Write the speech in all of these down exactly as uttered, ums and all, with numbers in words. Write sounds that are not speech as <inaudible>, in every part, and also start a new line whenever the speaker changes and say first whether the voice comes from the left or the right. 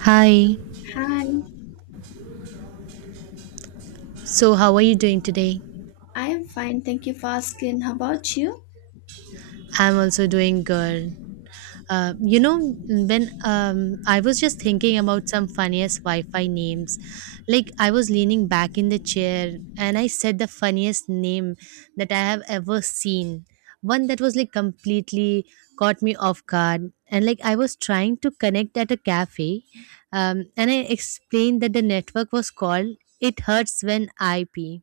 right: Hi.
left: Hi,
right: So, how are you doing today?
left: I am fine. Thank you for asking. How about you?
right: I'm also doing good. Uh, you know, when um, I was just thinking about some funniest Wi Fi names, like I was leaning back in the chair and I said the funniest name that I have ever seen. One that was like completely caught me off guard. And like I was trying to connect at a cafe, um, and I explained that the network was called It Hurts When I Pee,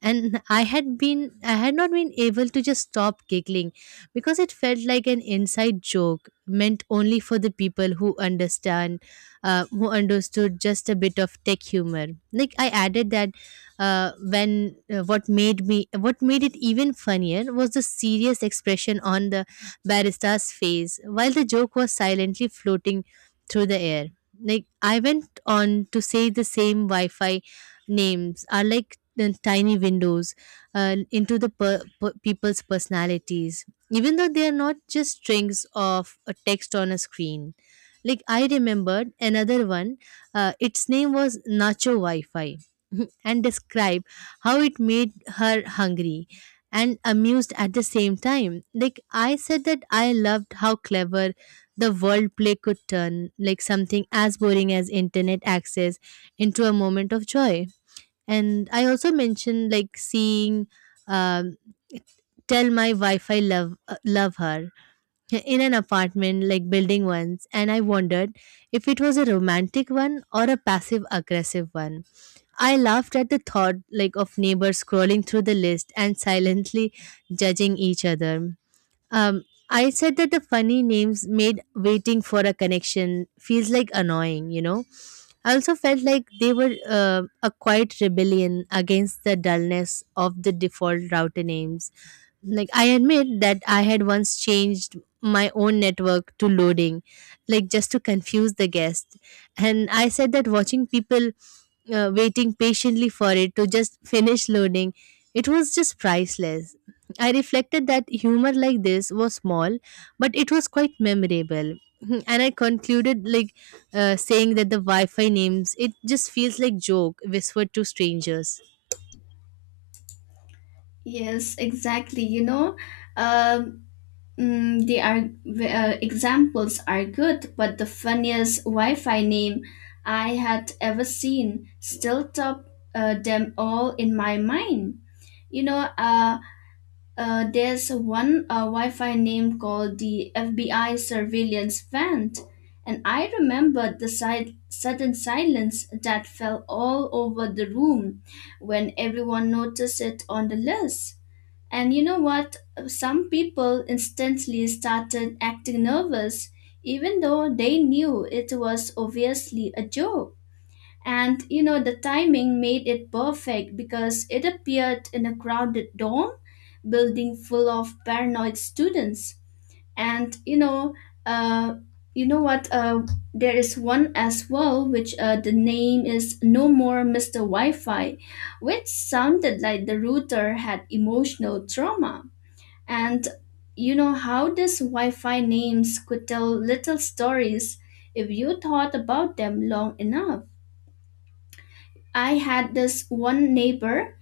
right: and i had been i had not been able to just stop giggling because it felt like an inside joke meant only for the people who understand, uh, who understood just a bit of tech humor. Like I added that, uh, when uh, what made me what made it even funnier was the serious expression on the barista's face while the joke was silently floating through the air. Like I went on to say the same wi-fi names are like the tiny windows, uh, into the per- per- people's personalities, even though they are not just strings of a text on a screen. Like I remembered another one, uh, its name was nacho wi-fi, <laughs> and described how it made her hungry and amused at the same time. Like I said that I loved how clever the world play could turn, like something as boring as internet access, into a moment of joy. And I also mentioned like seeing, um, tell my wi-fi love uh, love her in an apartment like building once, and I wondered if it was a romantic one or a passive aggressive one. I laughed at the thought like of neighbors scrolling through the list and silently judging each other. um, I said that the funny names made waiting for a connection feels like annoying you know I also felt like they were, uh, a quiet rebellion against the dullness of the default router names. Like I admit that I had once changed my own network to loading, like just to confuse the guest. And I said that watching people, uh, waiting patiently for it to just finish loading, it was just priceless. I reflected that humor like this was small, but it was quite memorable. <laughs> And I concluded like, uh, saying that the wi-fi names, it just feels like joke whispered to strangers.
left: Yes, exactly. You know, um, mm, the are uh, examples are good, but the funniest Wi-Fi name I had ever seen still top uh, them all in my mind. You know, uh, Uh, there's one uh, Wi-Fi name called the F B I surveillance Vent, and I remember the si- sudden silence that fell all over the room when everyone noticed it on the list. And you know what? Some people instantly started acting nervous, even though they knew it was obviously a joke. And you know, the timing made it perfect because it appeared in a crowded dorm building full of paranoid students. And you know, uh, you know what? Uh, there is one as well, which uh, the name is No More Mister Wi-Fi, which sounded like the router had emotional trauma. And you know how these Wi-Fi names could tell little stories if you thought about them long enough. I had this one neighbor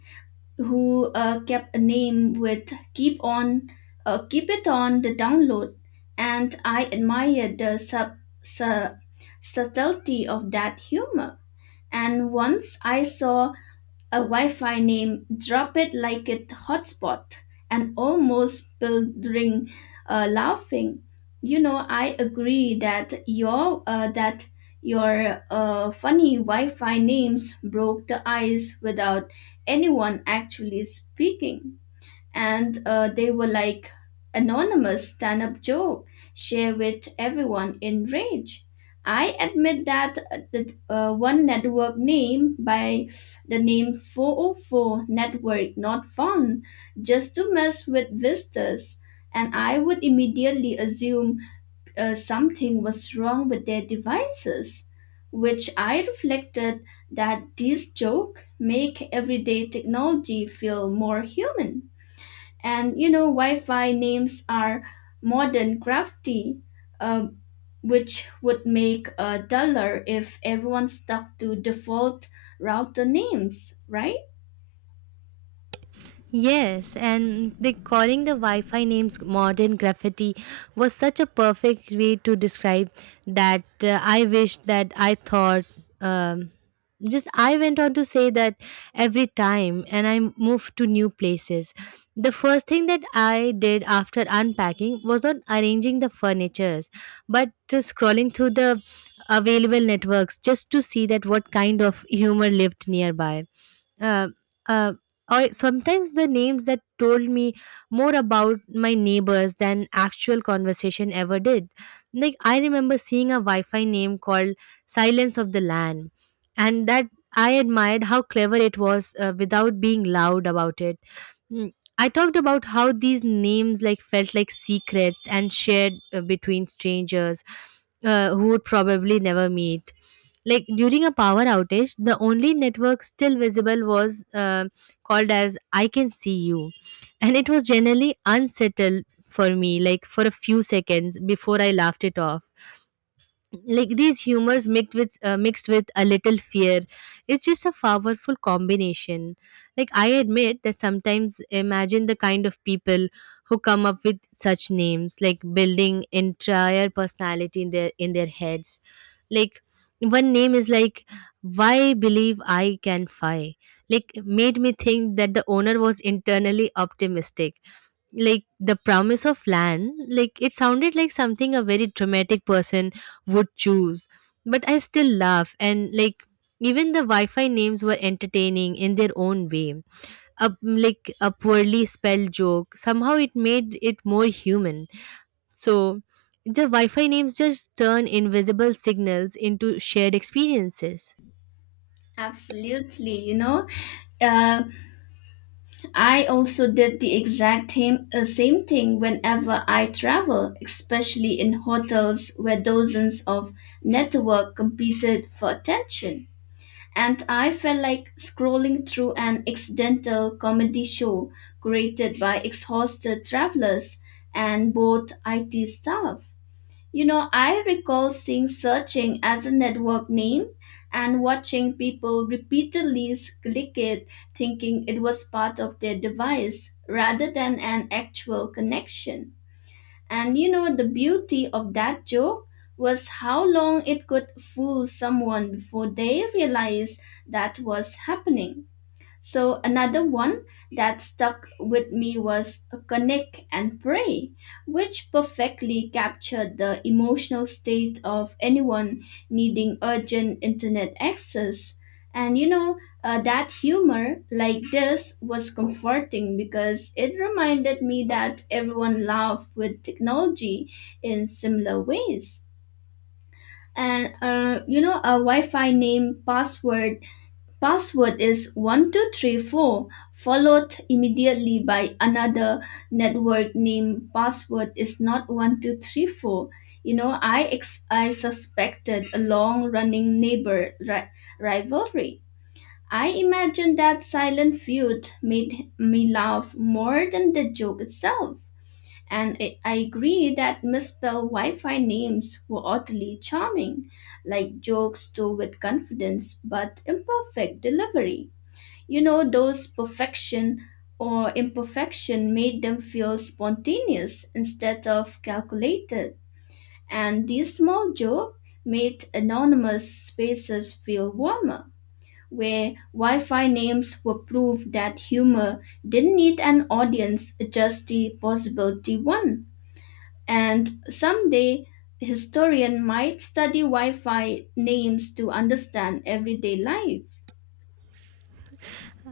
left: who uh, kept a name with keep on uh, keep it on the download, and I admired the sub, su- subtlety of that humor. And once I saw a Wi-Fi name drop it like it hotspot and almost building uh, laughing. You know, I agree that your uh, that your uh, funny Wi-Fi names broke the ice without anyone actually speaking, and uh, they were like anonymous stand-up joke share with everyone in rage. I admit that uh, the uh, one network name by the name four oh four network not found, just to mess with visitors, and I would immediately assume uh, something was wrong with their devices, which I reflected that this joke make everyday technology feel more human. And you know, Wi-Fi names are modern crafty, uh, which would make uh, duller if everyone stuck to default router names, right?
right: Yes, and the calling the Wi-Fi names modern graffiti was such a perfect way to describe that, uh, I wish that I thought. Um, just I went on to say that every time, and I moved to new places. The first thing that I did after unpacking was on arranging the furnitures, but just scrolling through the available networks just to see that what kind of humor lived nearby, uh, uh, or sometimes the names that told me more about my neighbors than actual conversation ever did. Like I remember seeing a Wi-Fi name called Silence of the Land, and that I admired how clever it was, uh, without being loud about it. Mm. I talked about how these names like felt like secrets and shared, uh, between strangers, uh, who would probably never meet. Like during a power outage, the only network still visible was, uh, called as "I can see you," and it was generally unsettled for me, like for a few seconds before I laughed it off. Like these humors mixed with uh, mixed with a little fear, it's just a powerful combination. Like I admit that sometimes imagine the kind of people who come up with such names, like building entire personality in their in their heads. Like one name is like why believe I can fly, like made me think that the owner was internally optimistic. Like the promise of land, like it sounded like something a very dramatic person would choose. But I still laugh, and like even the wi-fi names were entertaining in their own way, a, like a poorly spelled joke, somehow it made it more human. So the wi-fi names just turn invisible signals into shared experiences.
left: Absolutely, you know. Uh, I also did the exact same, uh, same thing whenever I travel, especially in hotels where dozens of network competed for attention, and I felt like scrolling through an accidental comedy show created by exhausted travelers and bored I T staff. You know, I recall seeing searching as a network name and watching people repeatedly s- click it, thinking it was part of their device rather than an actual connection. And you know, the beauty of that joke was how long it could fool someone before they realized that was happening. So another one that stuck with me was Connect and Pray, which perfectly captured the emotional state of anyone needing urgent internet access. And you know, uh, that humor like this was comforting because it reminded me that everyone laughed with technology in similar ways. And uh, you know, a Wi Fi name password Password is one two three four, followed immediately by another network name password is not one two three four. You know, I ex- I suspected a long running neighbor ri- rivalry. I imagine that silent feud made me laugh more than the joke itself. And I I agree that misspelled Wi Fi names were oddly charming, like jokes told with confidence but imperfect delivery. You know, those perfection or imperfection made them feel spontaneous instead of calculated. And this small joke made anonymous spaces feel warmer, where Wi Fi names were proof that humor didn't need an audience, just the possibility one. And someday, historian might study Wi Fi names to understand everyday life.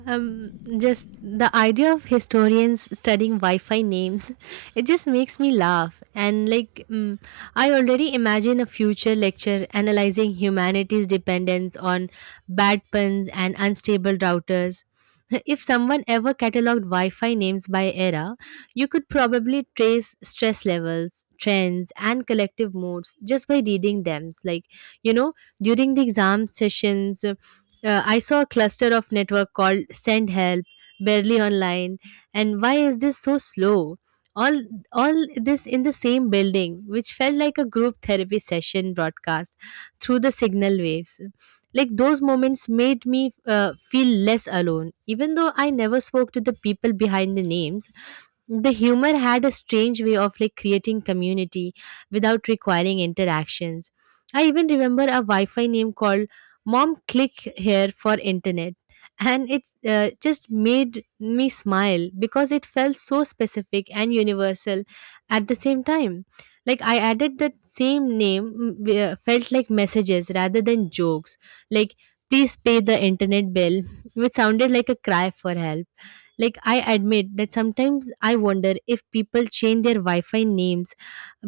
right: Um, just the idea of historians studying Wi-Fi names, <laughs> it just makes me laugh. And like, mm, I already imagine a future lecture analyzing humanity's dependence on bad puns and unstable routers. <laughs> If someone ever cataloged Wi-Fi names by era, you could probably trace stress levels, trends, and collective moods just by reading them. Like, you know, during the exam sessions. Uh, I saw a cluster of network called Send Help, barely online. And why is this so slow? All, all this in the same building, which felt like a group therapy session broadcast through the signal waves. Like those moments made me, uh, feel less alone, even though I never spoke to the people behind the names. The humor had a strange way of like creating community without requiring interactions. I even remember a Wi-Fi name called Mom Click Here for Internet, and it, uh, just made me smile because it felt so specific and universal at the same time. Like I added that same name, mm, we, uh, felt like messages rather than jokes. Like please pay the internet bill, which sounded like a cry for help. Like, I admit that sometimes I wonder if people change their Wi Fi names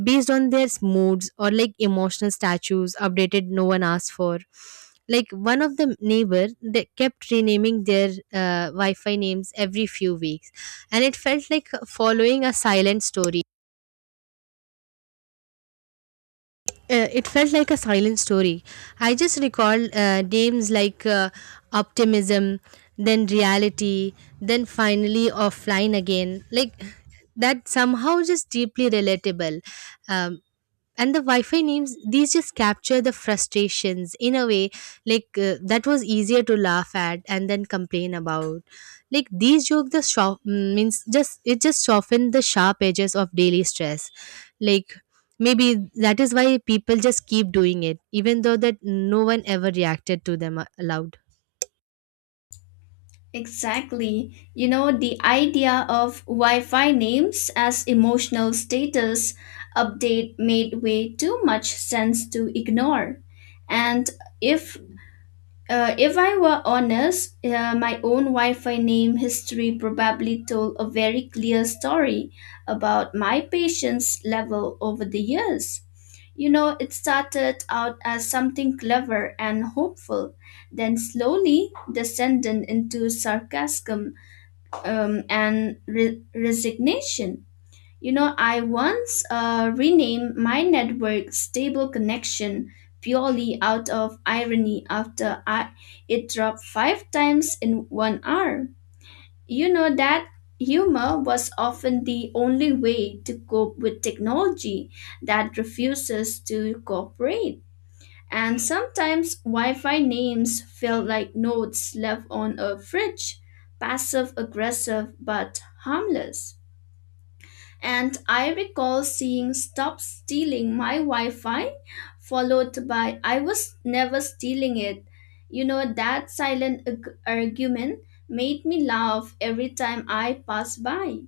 right: based on their moods, or like emotional statues updated no one asked for. Like, one of the neighbor they kept renaming their, uh, Wi Fi names every few weeks, and it felt like following a silent story. Uh, it felt like a silent story. I just recalled, uh, names like, uh, optimism, then reality, then finally offline again. Like that somehow just deeply relatable. Um, and the wi-fi names, these just capture the frustrations in a way like, uh, that was easier to laugh at and then complain about. Like these joke the shop means, just it just softened the sharp edges of daily stress. Like maybe that is why people just keep doing it, even though that no one ever reacted to them, uh, aloud.
left: Exactly. You know, the idea of Wi Fi names as emotional status update made way too much sense to ignore. And if Uh, if I were honest, uh, my own Wi Fi name history probably told a very clear story about my patience level over the years. You know, it started out as something clever and hopeful, then slowly descended into sarcasm um, and re- resignation. You know, I once uh, renamed my network Stable Connection purely out of irony after I, it dropped five times in one hour. You know that humor was often the only way to cope with technology that refuses to cooperate. And sometimes Wi Fi names felt like notes left on a fridge, passive aggressive but harmless, and I recall seeing Stop Stealing My Wi Fi, followed by I Was Never Stealing It. You know, that silent ag- argument made me laugh every time I passed by.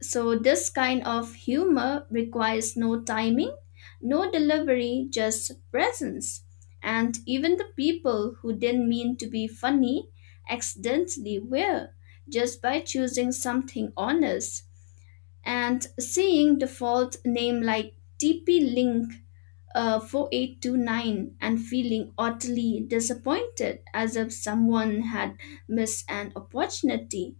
left: So, this kind of humor requires no timing, no delivery, just presence. And even the people who didn't mean to be funny accidentally were, just by choosing something honest. And seeing the fault name like T P Link uh, four eight two nine and feeling utterly disappointed as if someone had missed an opportunity.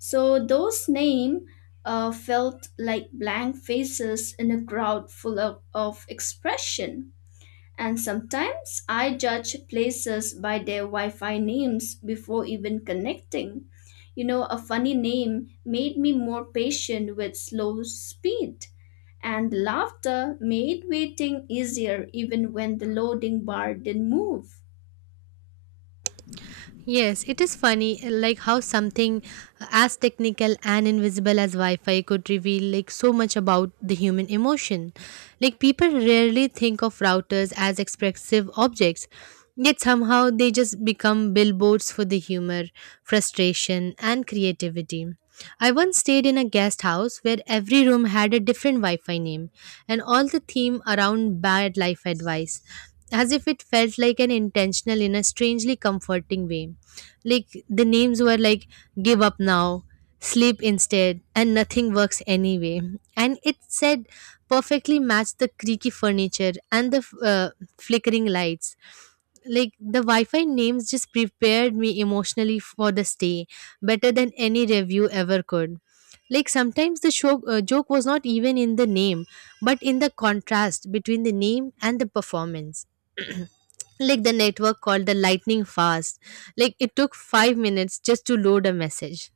left: So those names uh, felt like blank faces in a crowd full of, of expression. And sometimes I judge places by their Wi Fi names before even connecting. You know, a funny name made me more patient with slow speed, and laughter made waiting easier even when the loading bar didn't move.
right: Yes, it is funny, uh, like how something as technical and invisible as Wi-Fi could reveal like so much about the human emotion. Like people rarely think of routers as expressive objects, yet somehow they just become billboards for the humor, frustration and creativity. I once stayed in a guest house where every room had a different Wi-Fi name, and all the theme around bad life advice, as if it felt like an intentional in a strangely comforting way. Like the names were like give up now, sleep instead, and nothing works anyway. And it said perfectly matched the creaky furniture and the, uh, flickering lights. Like the Wi-Fi names just prepared me emotionally for the stay better than any review ever could. Like sometimes the show, uh, joke was not even in the name, but in the contrast between the name and the performance. <clears throat> Like the network called the lightning fast, like it took five minutes just to load a message.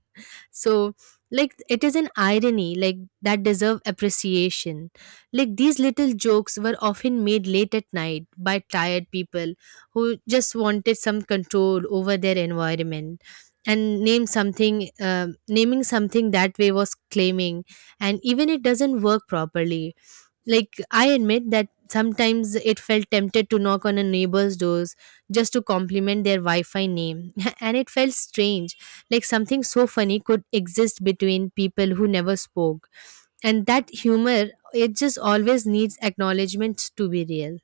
right: So like it is an irony, like that deserve appreciation. Like these little jokes were often made late at night by tired people who just wanted some control over their environment, and name something, um naming something that way was claiming, and even it doesn't work properly. Like, I admit that sometimes it felt tempted to knock on a neighbor's doors just to compliment their Wi Fi name. <laughs> And it felt strange, like something so funny could exist between people who never spoke. And that humor, it just always needs acknowledgement to be real.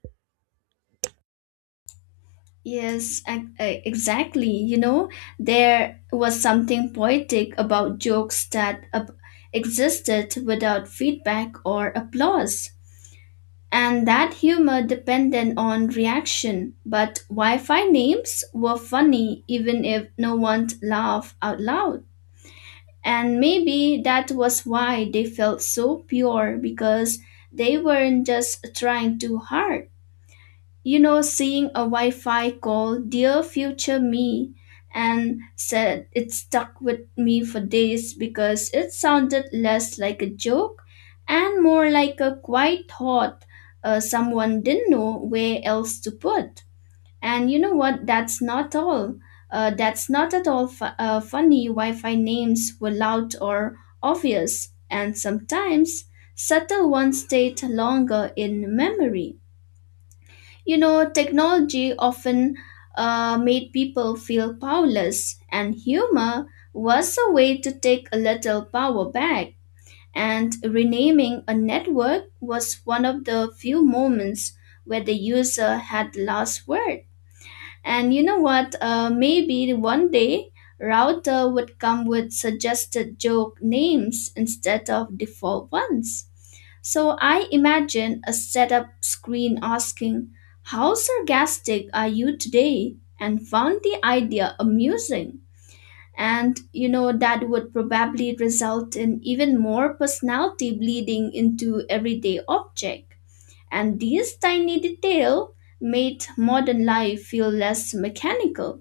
left: Yes, ac- uh, exactly. You know, there was something poetic about jokes that ab- existed without feedback or applause, and that humor depended on reaction. But Wi Fi names were funny even if no one laughed out loud. And maybe that was why they felt so pure, because they weren't just trying too hard. You know, seeing a Wi Fi call, Dear Future Me, and said it stuck with me for days because it sounded less like a joke and more like a quiet thought uh, someone didn't know where else to put. And you know what? That's not all. Uh, that's not at all fu- uh, funny. Wi Fi names were loud or obvious, and sometimes subtle ones stayed longer in memory. You know, technology often uh, made people feel powerless, and humor was a way to take a little power back. And renaming a network was one of the few moments where the user had the last word. And you know what? Uh, maybe one day router would come with suggested joke names instead of default ones. So I imagine a setup screen asking, How sarcastic are you today? And found the idea amusing. And you know, that would probably result in even more personality bleeding into everyday objects, and these tiny details made modern life feel less mechanical.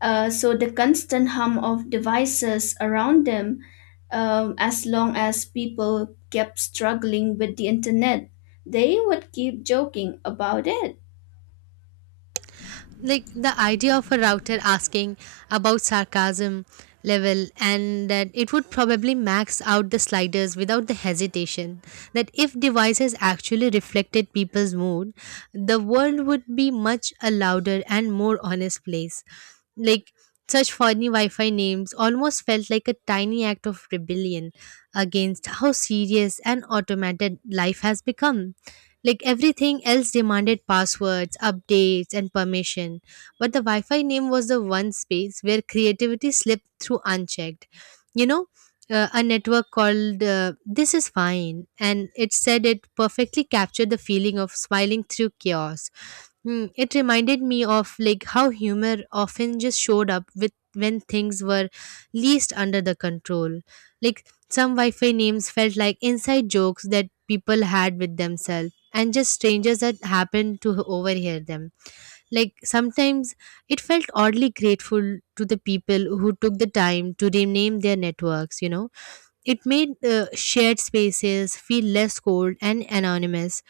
left: Uh, so the constant hum of devices around them, um, as long as people kept struggling with the internet, they would keep joking about it.
right: Like the idea of a router asking about sarcasm level, and that it would probably max out the sliders without the hesitation, that if devices actually reflected people's mood, the world would be much a louder and more honest place. Like such funny wi-fi names almost felt like a tiny act of rebellion against how serious and automated life has become. Like everything else demanded passwords, updates, and permission. But the Wi Fi name was the one space where creativity slipped through unchecked. You know, uh, a network called, uh, This Is Fine, and it said it perfectly captured the feeling of smiling through chaos. Mm, it reminded me of like how humor often just showed up with when things were least under the control. Like some Wi-Fi names felt like inside jokes that people had with themselves and just strangers that happened to h- overhear them. Like sometimes it felt oddly grateful to the people who took the time to rename their networks, you know. It made, uh, shared spaces feel less cold and anonymous.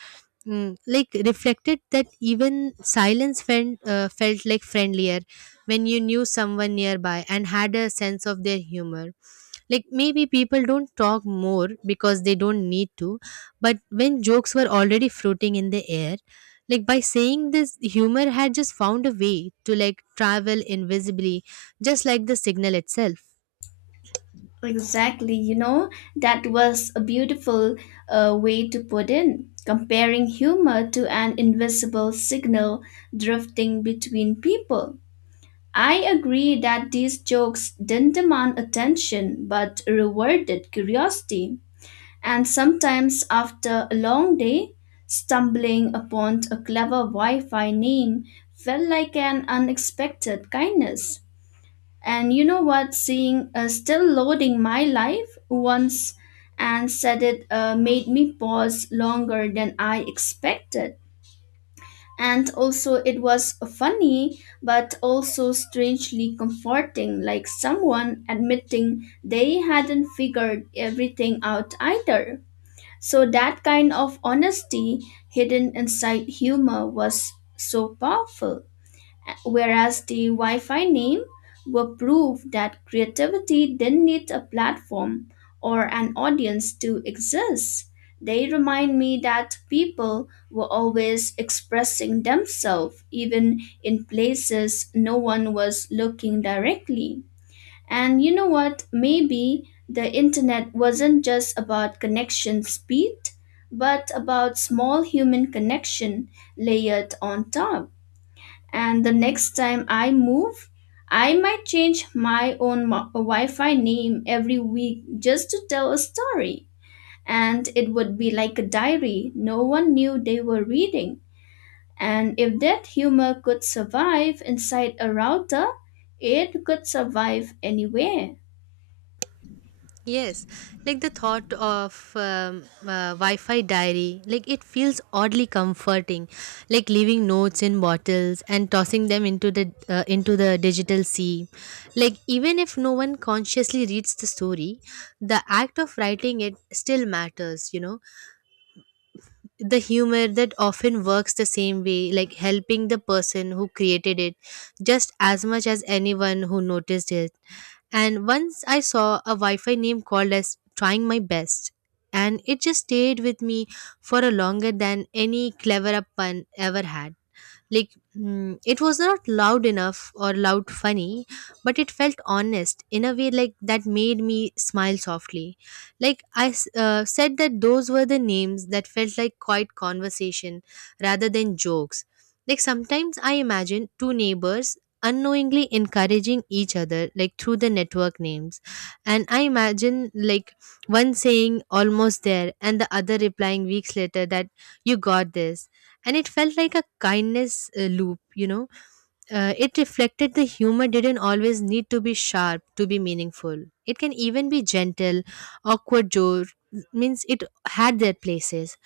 right: Mm, like reflected that even silence felt, uh, felt like friendlier when you knew someone nearby and had a sense of their humor. Like maybe people don't talk more because they don't need to, but when jokes were already floating in the air, like by saying this, humor had just found a way to like travel invisibly, just like the signal itself.
left: Exactly, you know, that was a beautiful uh, way to put in, comparing humor to an invisible signal drifting between people. I agree that these jokes didn't demand attention but rewarded curiosity. And sometimes, after a long day, stumbling upon a clever Wi Fi name felt like an unexpected kindness. And you know what? Seeing uh, still loading my life once and said it uh, made me pause longer than I expected, and also it was funny but also strangely comforting, like someone admitting they hadn't figured everything out either. So that kind of honesty hidden inside humor was so powerful, whereas the Wi-Fi name were proof that creativity didn't need a platform or an audience to exist. They remind me that people were always expressing themselves, even in places no one was looking directly. And you know what? Maybe the internet wasn't just about connection speed, but about small human connection layered on top, and the next time I move, I might change my own mo- Wi Fi name every week just to tell a story. And it would be like a diary no one knew they were reading. And if that humor could survive inside a router, it could survive anywhere.
right: Yes, like the thought of um, uh, Wi Fi diary, like it feels oddly comforting, like leaving notes in bottles and tossing them into the uh, into the digital sea. Like even if no one consciously reads the story, the act of writing it still matters. You know, the humor that often works the same way, like helping the person who created it, just as much as anyone who noticed it. And once I saw a Wi Fi name called as Trying My Best, and it just stayed with me for a longer than any clever up pun ever had. Like mm, it was not loud enough or loud funny, but it felt honest in a way like that made me smile softly. Like i s- uh, said that those were the names that felt like quiet conversation rather than jokes. Like sometimes I imagine two neighbors unknowingly encouraging each other like through the network names. And I imagine like one saying almost there and the other replying weeks later that you got this, and it felt like a kindness uh, loop, you know. Uh, it reflected the humor didn't always need to be sharp to be meaningful. It can even be gentle. Awkward joke means it had their places.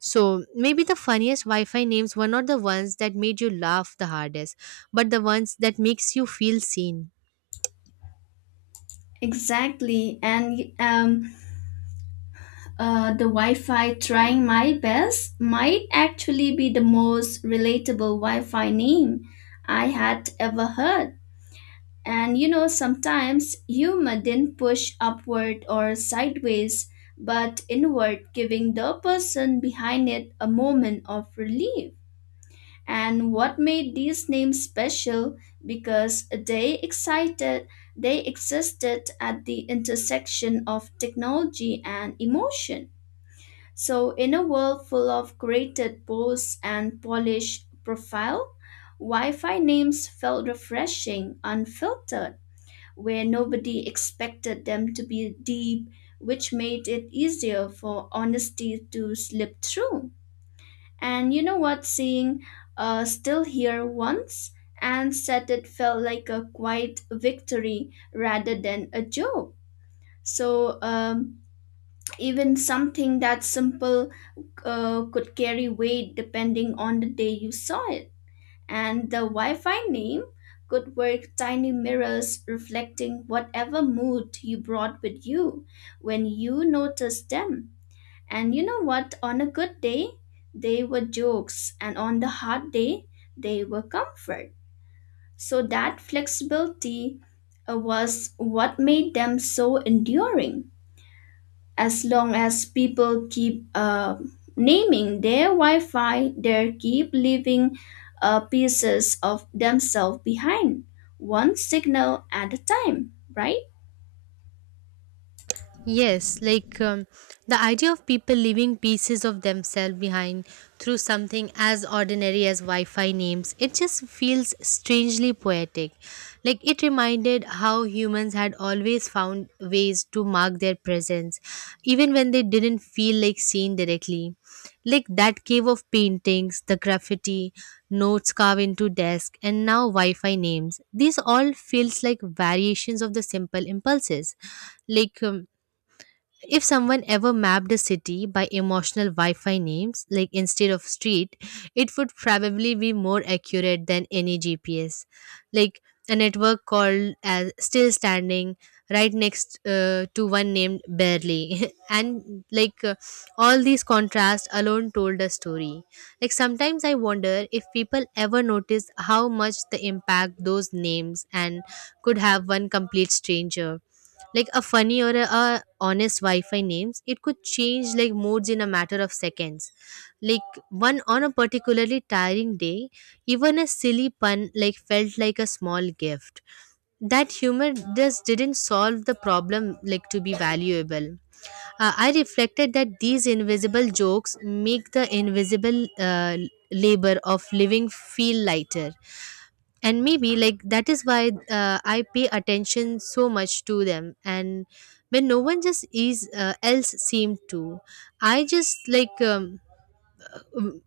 right: So maybe the funniest wi-fi names were not the ones that made you laugh the hardest, but the ones that makes you feel seen.
left: Exactly. And um, uh, the Wi Fi trying my best might actually be the most relatable Wi Fi name I had ever heard. And you know, sometimes you didn't push upward or sideways, but inward, giving the person behind it a moment of relief. And what made these names special? Because they excited, they existed at the intersection of technology and emotion. So, in a world full of created posts and polished profile, Wi Fi names felt refreshing, unfiltered, where nobody expected them to be deep, which made it easier for honesty to slip through. And you know what? Seeing uh, Still Here once and said it felt like a quiet victory rather than a joke. So, um, even something that simple uh, could carry weight depending on the day you saw it, and the Wi-Fi name could work tiny mirrors reflecting whatever mood you brought with you when you noticed them. And you know what? On a good day, they were jokes, and on the hard day, they were comfort. So that flexibility uh, was what made them so enduring. As long as people keep uh, naming their Wi-Fi, they keep leaving uh, pieces of themselves behind, one signal at a time, right?
right: Yes, like um, the idea of people leaving pieces of themselves behind through something as ordinary as Wi Fi names, it just feels strangely poetic. Like it reminded how humans had always found ways to mark their presence, even when they didn't feel like seen directly. Like that cave of paintings, the graffiti, notes carved into desk, and now Wi Fi names. These all feels like variations of the simple impulses. Like um, if someone ever mapped a city by emotional Wi Fi names, like instead of street, it would probably be more accurate than any G P S. Like a network called as Still Standing, right next uh, to one named Barely. <laughs> And like uh, all these contrasts alone told a story. Like sometimes I wonder if people ever notice how much the impact those names and could have one complete stranger. Like a funny or a, a honest wi-fi names, it could change like modes in a matter of seconds. Like one on a particularly tiring day, even a silly pun like felt like a small gift. That humor just didn't solve the problem like to be valuable. uh, I reflected that these invisible jokes make the invisible uh, labor of living feel lighter. And maybe like that is why uh, I pay attention so much to them. And when no one just is uh, else seem to, I just like um, um,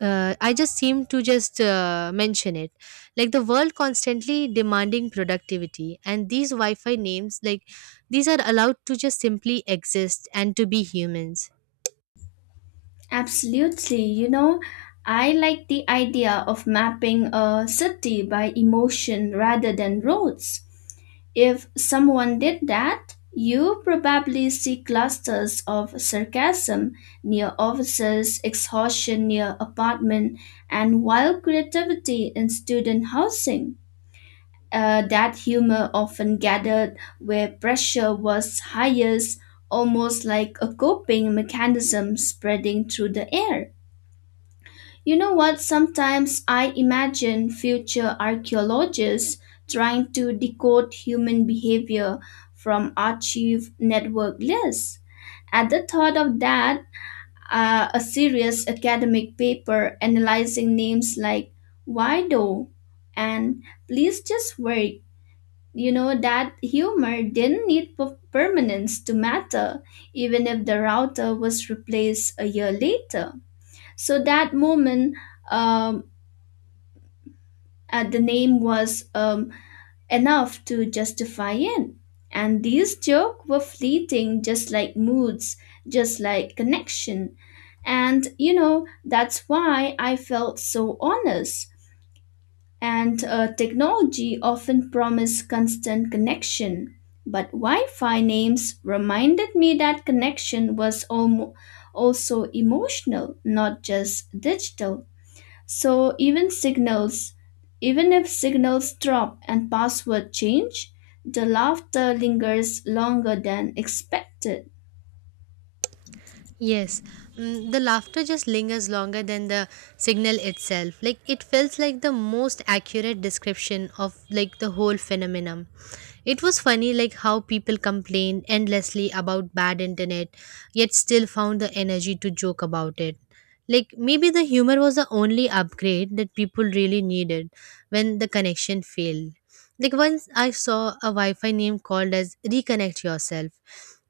right: uh, I just seem to just uh, mention it. Like the world constantly demanding productivity, and these wi-fi names like these are allowed to just simply exist and to be humans.
left: Absolutely. You know, I like the idea of mapping a city by emotion rather than roads. If someone did that, you probably see clusters of sarcasm near offices, exhaustion near apartment, and wild creativity in student housing. Uh, that humor often gathered where pressure was highest, almost like a coping mechanism spreading through the air. You know what? Sometimes I imagine future archaeologists trying to decode human behavior from archive network lists. At the thought of that, uh, a serious academic paper analyzing names like Wido and Please Just Wait. You know that humor didn't need per- permanence to matter, even if the router was replaced a year later. So that moment um, uh, the name was um, enough to justify it. And these jokes were fleeting, just like moods, just like connection. And you know, that's why I felt so honest. And uh, technology often promised constant connection. But Wi Fi names reminded me that connection was almo- also emotional, not just digital. So even signals, even if signals drop and password change, the laughter lingers longer than expected.
right: Yes, mm, the laughter just lingers longer than the signal itself. Like it felt like the most accurate description of like the whole phenomenon. It was funny like how people complained endlessly about bad internet, yet still found the energy to joke about it. Like maybe the humor was the only upgrade that people really needed when the connection failed. Like once I saw a Wi-Fi name called as reconnect yourself,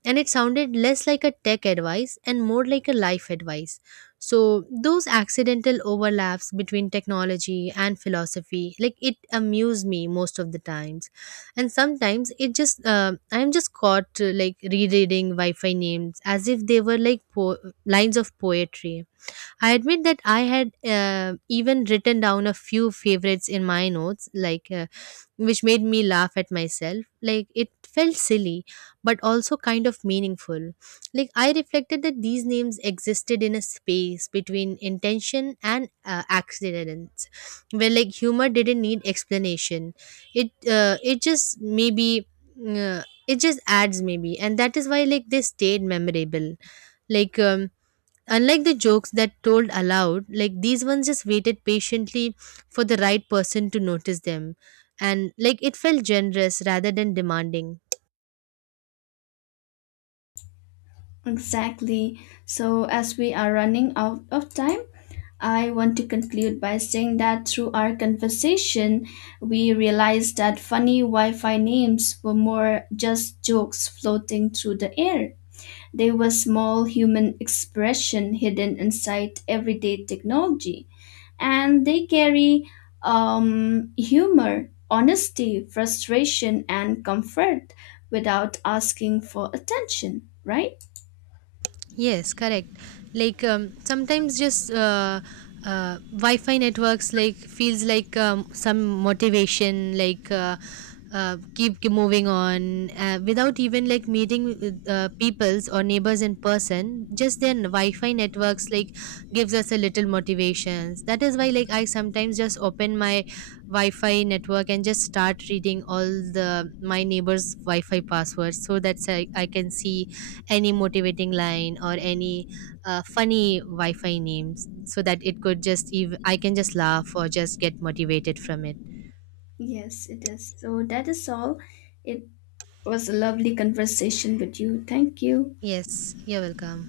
right: and it sounded less like a tech advice and more like a life advice. So those accidental overlaps between technology and philosophy, like it amuse me most of the times, and sometimes it just uh, I'm just caught uh, like rereading Wi-Fi names as if they were like po- lines of poetry. I admit that I had uh, even written down a few favorites in my notes, like uh, which made me laugh at myself. Like it felt silly, but also kind of meaningful. Like I reflected that these names existed in a space between intention and uh, accidents, where like humor didn't need explanation. It uh, it just maybe. Uh, it just adds maybe, and that is why like they stayed memorable. Like um unlike the jokes that told aloud, like these ones just waited patiently for the right person to notice them. And like it felt generous rather than demanding.
left: Exactly. So as we are running out of time, I want to conclude by saying that through our conversation, we realized that funny Wi-Fi names were more just jokes floating through the air. They were small human expression hidden inside everyday technology, and they carry um, humor, honesty, frustration, and comfort without asking for attention, right?
right: Yes, correct. Like um, sometimes just uh, uh, Wi-Fi networks like feels like um, some motivation, like uh, uh, keep keep moving on uh, without even like meeting with, uh, peoples or neighbors in person. Just then Wi-Fi networks like gives us a little motivations. That is why like I sometimes just open my Wi-Fi network and just start reading all the my neighbors' Wi-Fi passwords, so that's I, I can see any motivating line or any uh, funny wi-fi names, so that it could just ev- I can just laugh or just get motivated from it.
left: Yes, it is. So that is all. It was a lovely conversation with you. Thank you.
right: Yes, you're welcome.